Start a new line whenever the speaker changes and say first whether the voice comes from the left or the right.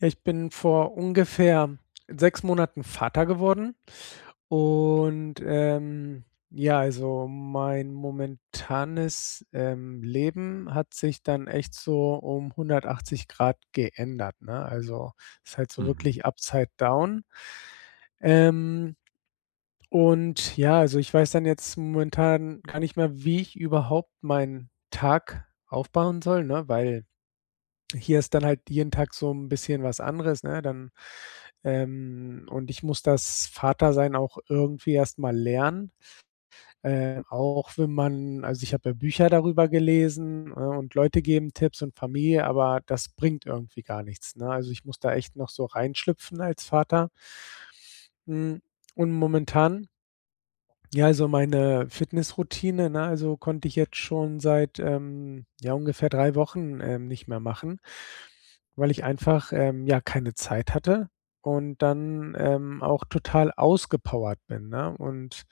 left: Ja, ich bin vor ungefähr 6 Monaten Vater geworden und, ähm, ja, also mein momentanes, ähm, Leben hat sich dann echt so um 180 Grad geändert, ne? Also ist halt so
right: Mhm.
left: wirklich upside down Ähm. Und ja, also ich weiß dann jetzt momentan gar nicht mehr, wie ich überhaupt meinen Tag aufbauen soll, ne? Weil hier ist dann halt jeden Tag so 'n bisschen was anderes, ne? Dann Ähm, und ich muss das Vatersein auch irgendwie erstmal lernen, äh, auch wenn man also ich habe ja Bücher darüber gelesen, ne, und Leute geben Tipps und Familie, aber das bringt irgendwie gar nichts, ne? Also ich muss da echt noch so reinschlüpfen als Vater. Hm, und momentan Ja, also meine Fitnessroutine, ne, also konnte ich jetzt schon seit, ähm, ja ungefähr 3 Wochen, ähm, nicht mehr machen, weil ich einfach, ähm, ja keine Zeit hatte und dann, ähm, auch total ausgepowert bin, ne? Und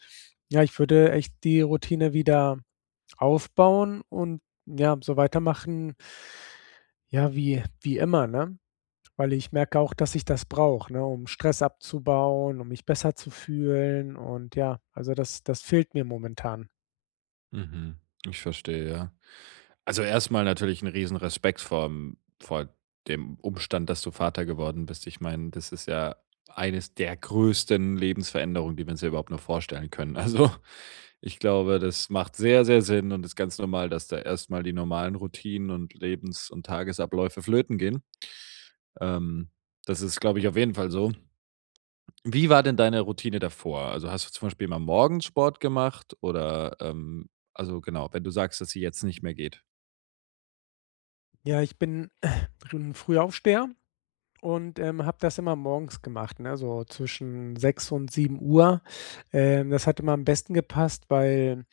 left: ja, ich würde echt die Routine wieder aufbauen und, ja, so weitermachen ja, wie wie immer, ne? Weil ich merke auch, dass ich das brauche, ne, um Stress abzubauen, um mich besser zu fühlen und, ja, also das das fehlt mir momentan.
right: Mhm, ich verstehe, ja. Also erstmal natürlich 'n Riesenrespekt vorm vor dem Umstand, dass du Vater geworden bist. Ich meine, das ist ja eines der größten Lebensveränderungen, die man sich überhaupt noch vorstellen können. Also, ich glaube, das macht sehr, sehr Sinn und ist ganz normal, dass da erstmal die normalen Routinen und Lebens und Tagesabläufe flöten gehen. Ähm, das ist, glaube ich, auf jeden Fall so. Wie war denn deine Routine davor? Also, hast du zum Beispiel immer morgens Sport gemacht oder, ähm also, genau, wenn du sagst, dass sie jetzt nicht mehr geht.
left: Ja, ich bin, äh, bin 'n Frühaufsteher und, ähm, habe das immer morgens gemacht, ne, so zwischen 6.00 und 07:00. Ähm, das hat immer am besten gepasst, weil,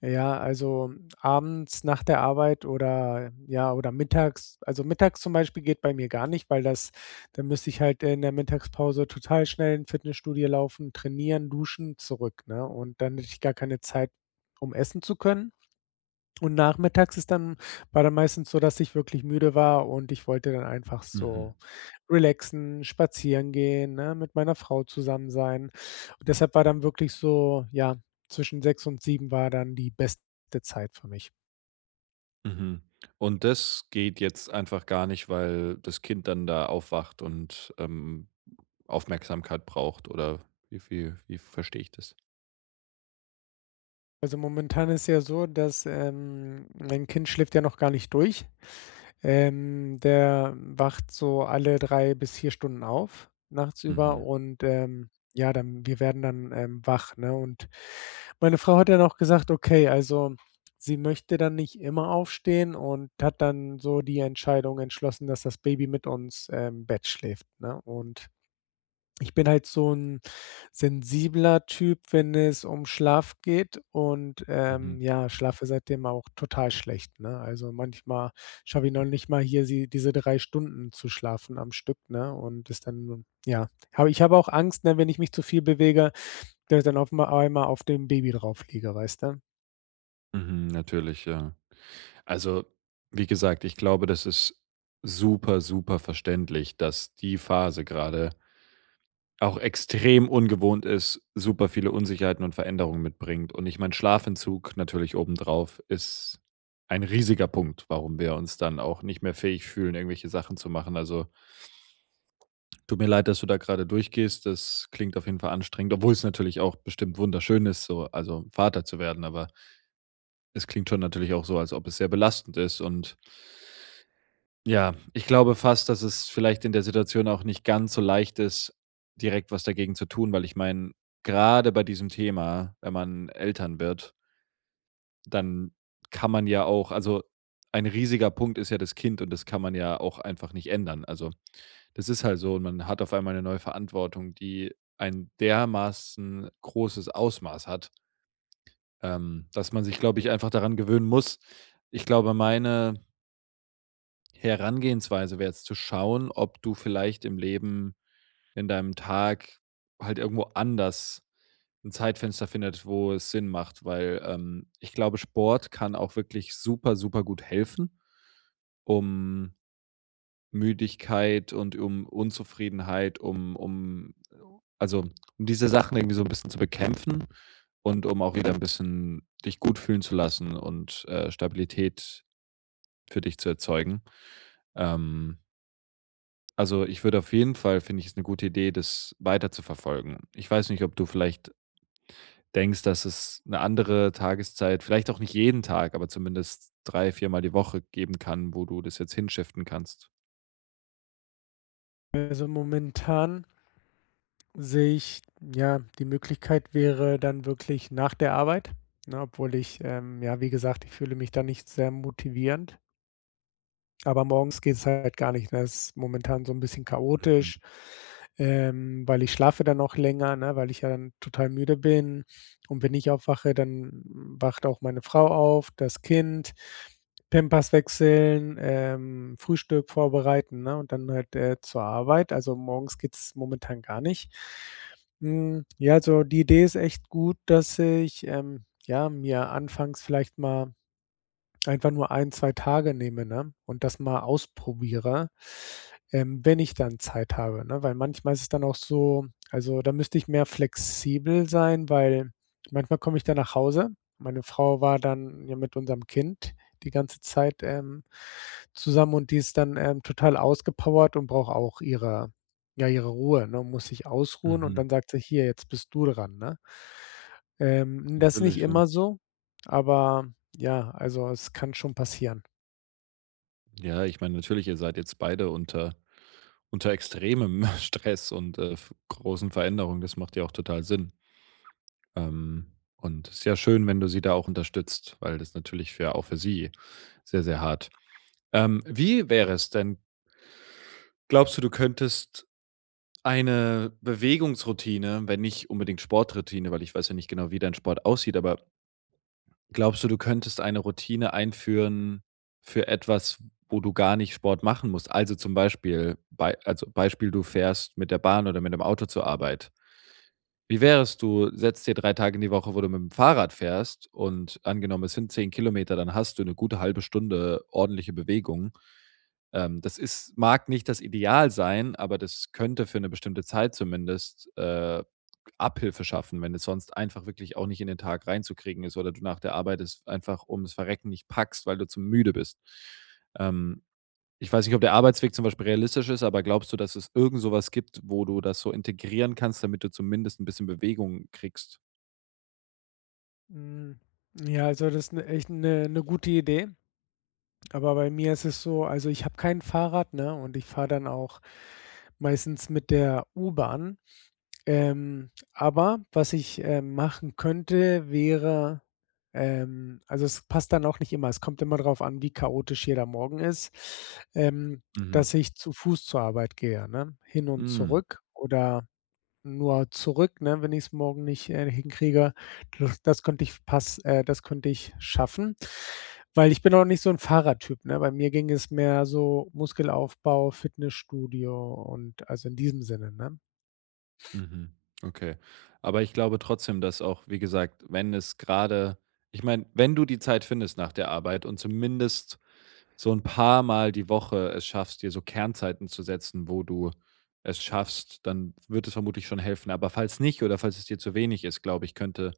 left: ja, also, abends nach der Arbeit oder ja, oder mittags, also, mittags zum Beispiel geht bei mir gar nicht, weil das da müsste ich halt, äh, in der Mittagspause total schnell in Fitnessstudio laufen, trainieren, duschen zurück, ne? Und dann hätte ich gar keine Zeit, um essen zu können. Und nachmittags ist dann war dann meistens so, dass ich wirklich müde war und ich wollte dann einfach
right: Mhm.
left: so relaxen, spazieren gehen, ne, mit meiner Frau zusammen sein. Deshalb war dann wirklich so, ja, zwischen 6:00 und 7:00 war dann die beste Zeit für mich.
right: Mhm. Und das geht jetzt einfach gar nicht, weil das Kind dann da aufwacht und, ähm, Aufmerksamkeit braucht, oder wie wie wie verstehe ich das?
left: Also, momentan ist ja so, dass, ähm, mein Kind schläft ja noch gar nicht durch. Ähm, der wacht so alle 3 bis 4 Stunden auf, nachtsüber
right: Mhm.
left: und, ähm, ja, dann wir werden dann, ähm, wach, ne, und meine Frau hat dann auch gesagt: „Okay, also, sie möchte dann nicht immer aufstehen“ und hat dann so die Entscheidung entschlossen, dass das Baby mit uns, ähm, im Bett schläft, ne? Und ich bin halt so 'n sensibler Typ, wenn es um Schlaf geht und,
right: Mhm.
left: ähm, ja, schlafe seitdem auch total schlecht, ne? Also, manchmal schaffe ich noch nicht mal hier sie diese 3 Stunden zu schlafen am Stück, ne, und das dann ja, habe ich habe auch Angst, ne, wenn ich mich zu viel bewege, da da auf mal einmal auf dem Baby draufliege, weißt du?
right: Mhm, natürlich, ja. Also, wie gesagt, ich glaube, das ist super, super verständlich, dass die Phase gerade auch extrem ungewohnt ist, super viele Unsicherheiten und Veränderungen mitbringt. Und ich meine, Schlafentzug natürlich oben drauf ist ein riesiger Punkt, warum wir uns dann auch nicht mehr fähig fühlen, irgendwelche Sachen zu machen. Also tut mir leid, dass du da gerade durchgehst. Das klingt auf jeden Fall anstrengend, obwohl es natürlich auch bestimmt wunderschön ist, so, also, Vater zu werden, aber es klingt schon natürlich auch so, als ob es sehr belastend ist und ja, ich glaube fast, dass es vielleicht in der Situation auch nicht ganz so leicht ist, direkt was dagegen zu tun, weil ich meine, grade bei diesem Thema, wenn man Eltern wird dann kann man ja auch also, ein riesiger Punkt ist ja das Kind und das kann man ja auch einfach nicht ändern. Also, das ist halt so, man hat auf einmal 'ne neue Verantwortung, die ein dermaßen großes Ausmaß hat ähm, dass man sich, glaube ich, einfach daran gewöhnen muss. Ich glaube, meine Herangehensweise wäre jetzt zu schauen, ob du vielleicht im Leben in deinem Tag halt irgendwo anders 'n Zeitfenster findet, wo es Sinn macht, weil, ähm, ich glaube, Sport kann auch wirklich super, super gut helfen, um Müdigkeit und um Unzufriedenheit, um um also um diese Sachen irgendwie so 'n bisschen zu bekämpfen und um auch wieder 'n bisschen dich gut fühlen zu lassen und, äh, Stabilität für dich zu erzeugen. Ähm also ich würde auf jeden Fall finde ich ist 'ne gute Idee, das weiterzuverfolgen. Ich weiß nicht, ob du vielleicht denkst, dass es 'ne andere Tageszeit vielleicht auch nicht jeden Tag, aber zumindest drei viermal die Woche geben kann, wo du das jetzt hinshiften kannst?
left: Also momentan sehe ich ja, die Möglichkeit wäre dann wirklich nach der Arbeit, ne? Obwohl ich, ähm ja, wie gesagt, ich fühle mich da nicht sehr motivierend. Aber morgens geht's halt gar nicht, ne? Es momentan so 'n bisschen
right: Mhm.
left: chaotisch, ähm weil ich schlafe dann auch länger, ne, weil ich ja dann total müde bin und wenn ich aufwache, dann wacht auch meine Frau auf, das Kind Pampers wechseln, ähm, Frühstück vorbereiten, ne? Und dann halt, äh, zur Arbeit. Also, morgens geht's momentan gar nicht. Hm, ja, also die Idee ist echt gut, dass ich, ähm, ja, mir anfangs vielleicht mal einfach nur 1, 2 Tage nehme, ne, und das mal ausprobiere, ähm, wenn ich dann Zeit habe, ne? Weil manchmal ist es dann auch so also, da müsste ich mehr flexibel sein, weil manchmal komme ich dann nach Hause, meine Frau war dann ja mit unserem Kind die ganze Zeit, ähm, zusammen und die ist dann, ähm, total ausgepowert und braucht auch ihre ja, ihre Ruhe, ne muss sich ausruhen und
right: Mhm.
left: dann sagt sie: „Hier, jetzt bist du dran“, ne? Ähm, das nicht
right: Natürlich und
left: immer so aber ja, also es kann schon passieren.
right: Ja, ich meine, natürlich, ihr seid jetzt beide unter unter extremem Stress und, äh, f großen Veränderungen. Das macht ja auch total Sinn. Ähm, und ist ja schön, wenn du sie da auch unterstützt, weil das ist natürlich für auch für sie sehr, sehr hart. Ähm. Wie wäre es denn? Glaubst du, du könntest eine Bewegungsroutine, wenn nicht unbedingt Sporttroutine, weil ich weiß ja nicht genau, wie dein Sport aussieht, aber glaubst du, du könntest eine Routine einführen für etwas, wo du gar nicht Sport machen musst? Also, zum Beispiel, bei also Beispiel, du fährst mit der Bahn oder mit dem Auto zur Arbeit. Wie wär's, du setzt dir 3 Tage die Woche, wo du mit dem Fahrrad fährst, und angenommen, es sind 10 Kilometer, dann hast du 'ne gute halbe Stunde ordentliche Bewegung. Ähm, das ist mag nicht das Ideal sein, aber das könnte für 'ne bestimmte Zeit zumindest, äh, Abhilfe schaffen, wenn es sonst einfach wirklich auch nicht in den Tag reinzukriegen ist oder du nach der Arbeit das einfach ums Verrecken nicht packst, weil du zu müde bist. Ähm, ich weiß nicht, ob der Arbeitsweg zum Beispiel realistisch ist, aber glaubst du, dass es irgend sowas gibt, wo du das so integrieren kannst, damit du zumindest 'n bisschen Bewegung kriegst?
left: Hm. Ja, also, das 'ne echt 'ne 'ne gute Idee. Aber bei mir ist es so, also, ich habe kein Fahrrad, ne? Und ich fahre dann auch meistens mit der U-Bahn. Ähm, aber was ich, ähm, machen könnte, wäre ähm, also, es passt dann auch nicht immer, es kommt immer darauf an, wie chaotisch jeder Morgen ist, ähm,
right: Mhm.
left: dass ich zu Fuß zur Arbeit gehe, ne? Hin und
right: Hm.
left: zurück oder nur zurück, ne? Wenn ich es morgen nicht, äh, hinkriege, das das könnte ich pass äh, das könnte ich schaffen. Weil ich bin auch nicht so 'n Fahrradtyp, ne? Bei mir ging es mehr so Muskelaufbau, Fitnessstudio und, also, in diesem Sinne, ne?
right: Mhm, okay. Aber ich glaube trotzdem, dass auch, wie gesagt, wenn es grade ich meine, wenn du die Zeit findest nach der Arbeit und zumindest so 'n paar Mal die Woche es schaffst, dir so Kernzeiten zu setzen, wo du es schaffst, dann wird es vermutlich schon helfen. Aber falls nicht, oder falls es dir zu wenig ist, glaube ich, könnte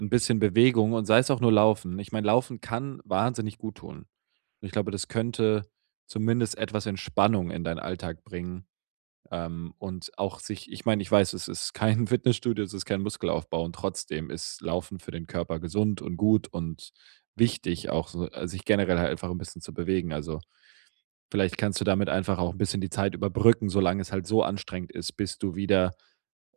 right: 'n bisschen Bewegung und sei es auch nur Laufen. Ich meine, Laufen kann wahnsinnig gut tun. Und ich glaube, das könnte zumindest etwas Entspannung in deinen Alltag bringen. Ähm, und auch sich ich meine, ich weiß, es ist kein Fitnessstudio, es ist kein Muskelaufbau und trotzdem ist Laufen für den Körper gesund und gut und wichtig auch so al sich generell halt einfach 'n bisschen zu bewegen, also, vielleicht kannst du damit einfach auch 'n bisschen die Zeit überbrücken, solange es halt so anstrengend ist, bis du wieder,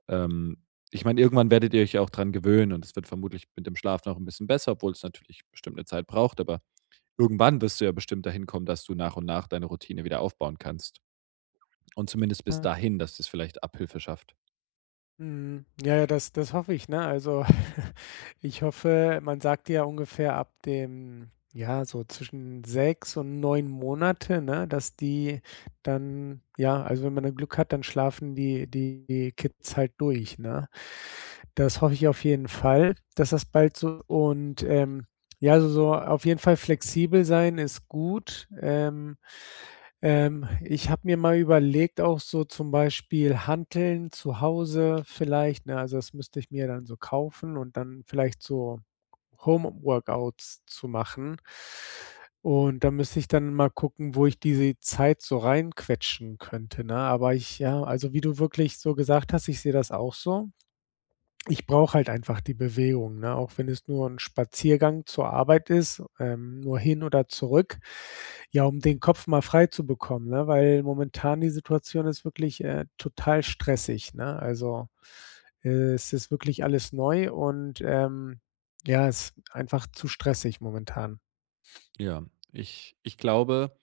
right: ähm ich meine, irgendwann werdet ihr euch ja auch dran gewöhnen und es wird vermutlich mit dem Schlaf noch 'n bisschen besser, obwohl es natürlich bestimmt 'ne Zeit braucht, aber irgendwann wirst du ja bestimmt dahin kommen, dass du nach und nach deine Routine wieder aufbauen kannst. Und zumindest bis
left: Ja.
right: dahin, dass das vielleicht Abhilfe schafft.
left: Mhm, ja, ja, das das hoffe ich, ne? Also, ich hoffe, man sagt ja, ungefähr ab dem ja, so zwischen 6 und 9 Monate, ne, dass die dann ja, also, wenn man dann Glück hat, dann schlafen die die Kids halt durch, ne? Das hoffe ich auf jeden Fall, dass das bald so und, ähm, ja so auf jeden Fall flexibel sein ist gut, ähm, ähm, ich habe mir mal überlegt auch so zum Beispiel Hanteln zu Hause vielleicht, ne? Also, das müsste ich mir dann so kaufen und dann vielleicht so Home Workouts zu machen. Und da müsste ich dann mal gucken, wo ich diese Zeit so rein quetschen könnte, ne, aber ich ja, also wie du wirklich so gesagt hast, ich sehe das auch so. Ich brauche halt einfach die Bewegung, ne, auch wenn es nur 'n Spaziergang zur Arbeit ist, ähm, nur hin oder zurück, ja, um den Kopf mal frei zu bekommen, ne? Weil momentan die Situation ist wirklich, äh, total stressig, ne? Also, es ist wirklich alles neu und, ähm, ja, es einfach zu stressig momentan.
right: Ja, ich ich glaube,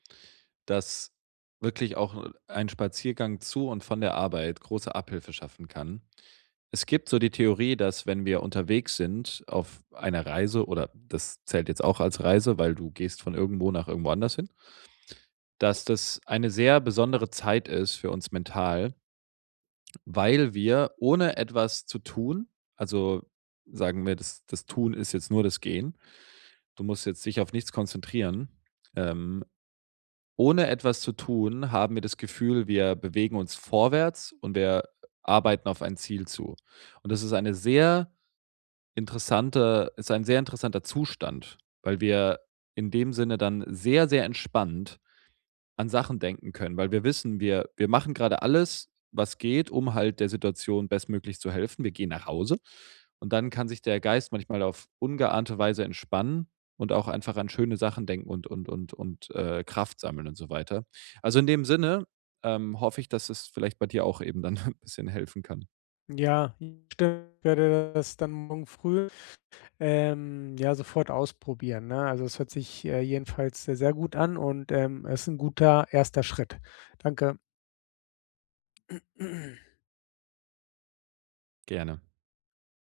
right: dass wirklich auch ein Spaziergang zu und von der Arbeit große Abhilfe schaffen kann. Es gibt so die Theorie, dass wenn wir unterwegs sind auf einer Reise, oder das zählt jetzt auch als Reise, weil du gehst von irgendwo nach irgendwo anders hin dass das eine sehr besondere Zeit ist, für uns mental weil wir ohne etwas zu tun also sagen wir, das das Tun ist jetzt nur das Gehen. Du musst jetzt dich auf nichts konzentrieren. Ähm, ohne etwas zu tun, haben wir das Gefühl, wir bewegen uns vorwärts und wir arbeiten auf ein Ziel zu. Und, das ist eine sehr interessante ist ein sehr interessanter Zustand, weil wir in dem Sinne dann sehr, sehr entspannt an Sachen denken können, weil wir wissen, wir wir machen gerade alles, was geht, um halt der Situation bestmöglich zu helfen. Wir gehen nach Hause und dann kann sich der Geist manchmal auf ungeahnte Weise entspannen und auch einfach an schöne Sachen denken und und und und, äh, Kraft sammeln und so weiter. Also, in dem Sinne, ähm, hoffe ich, dass es vielleicht bei dir auch eben dann ‘n bisschen helfen kann.
left: Ja. [unintelligible] werde das dann morgen früh, ähm, ja sofort ausprobieren, ne? Also, das hört sich, äh, jedenfalls sehr, sehr gut an und, ähm, es ist ‘n guter 1. Schritt. Danke.
right: Gerne.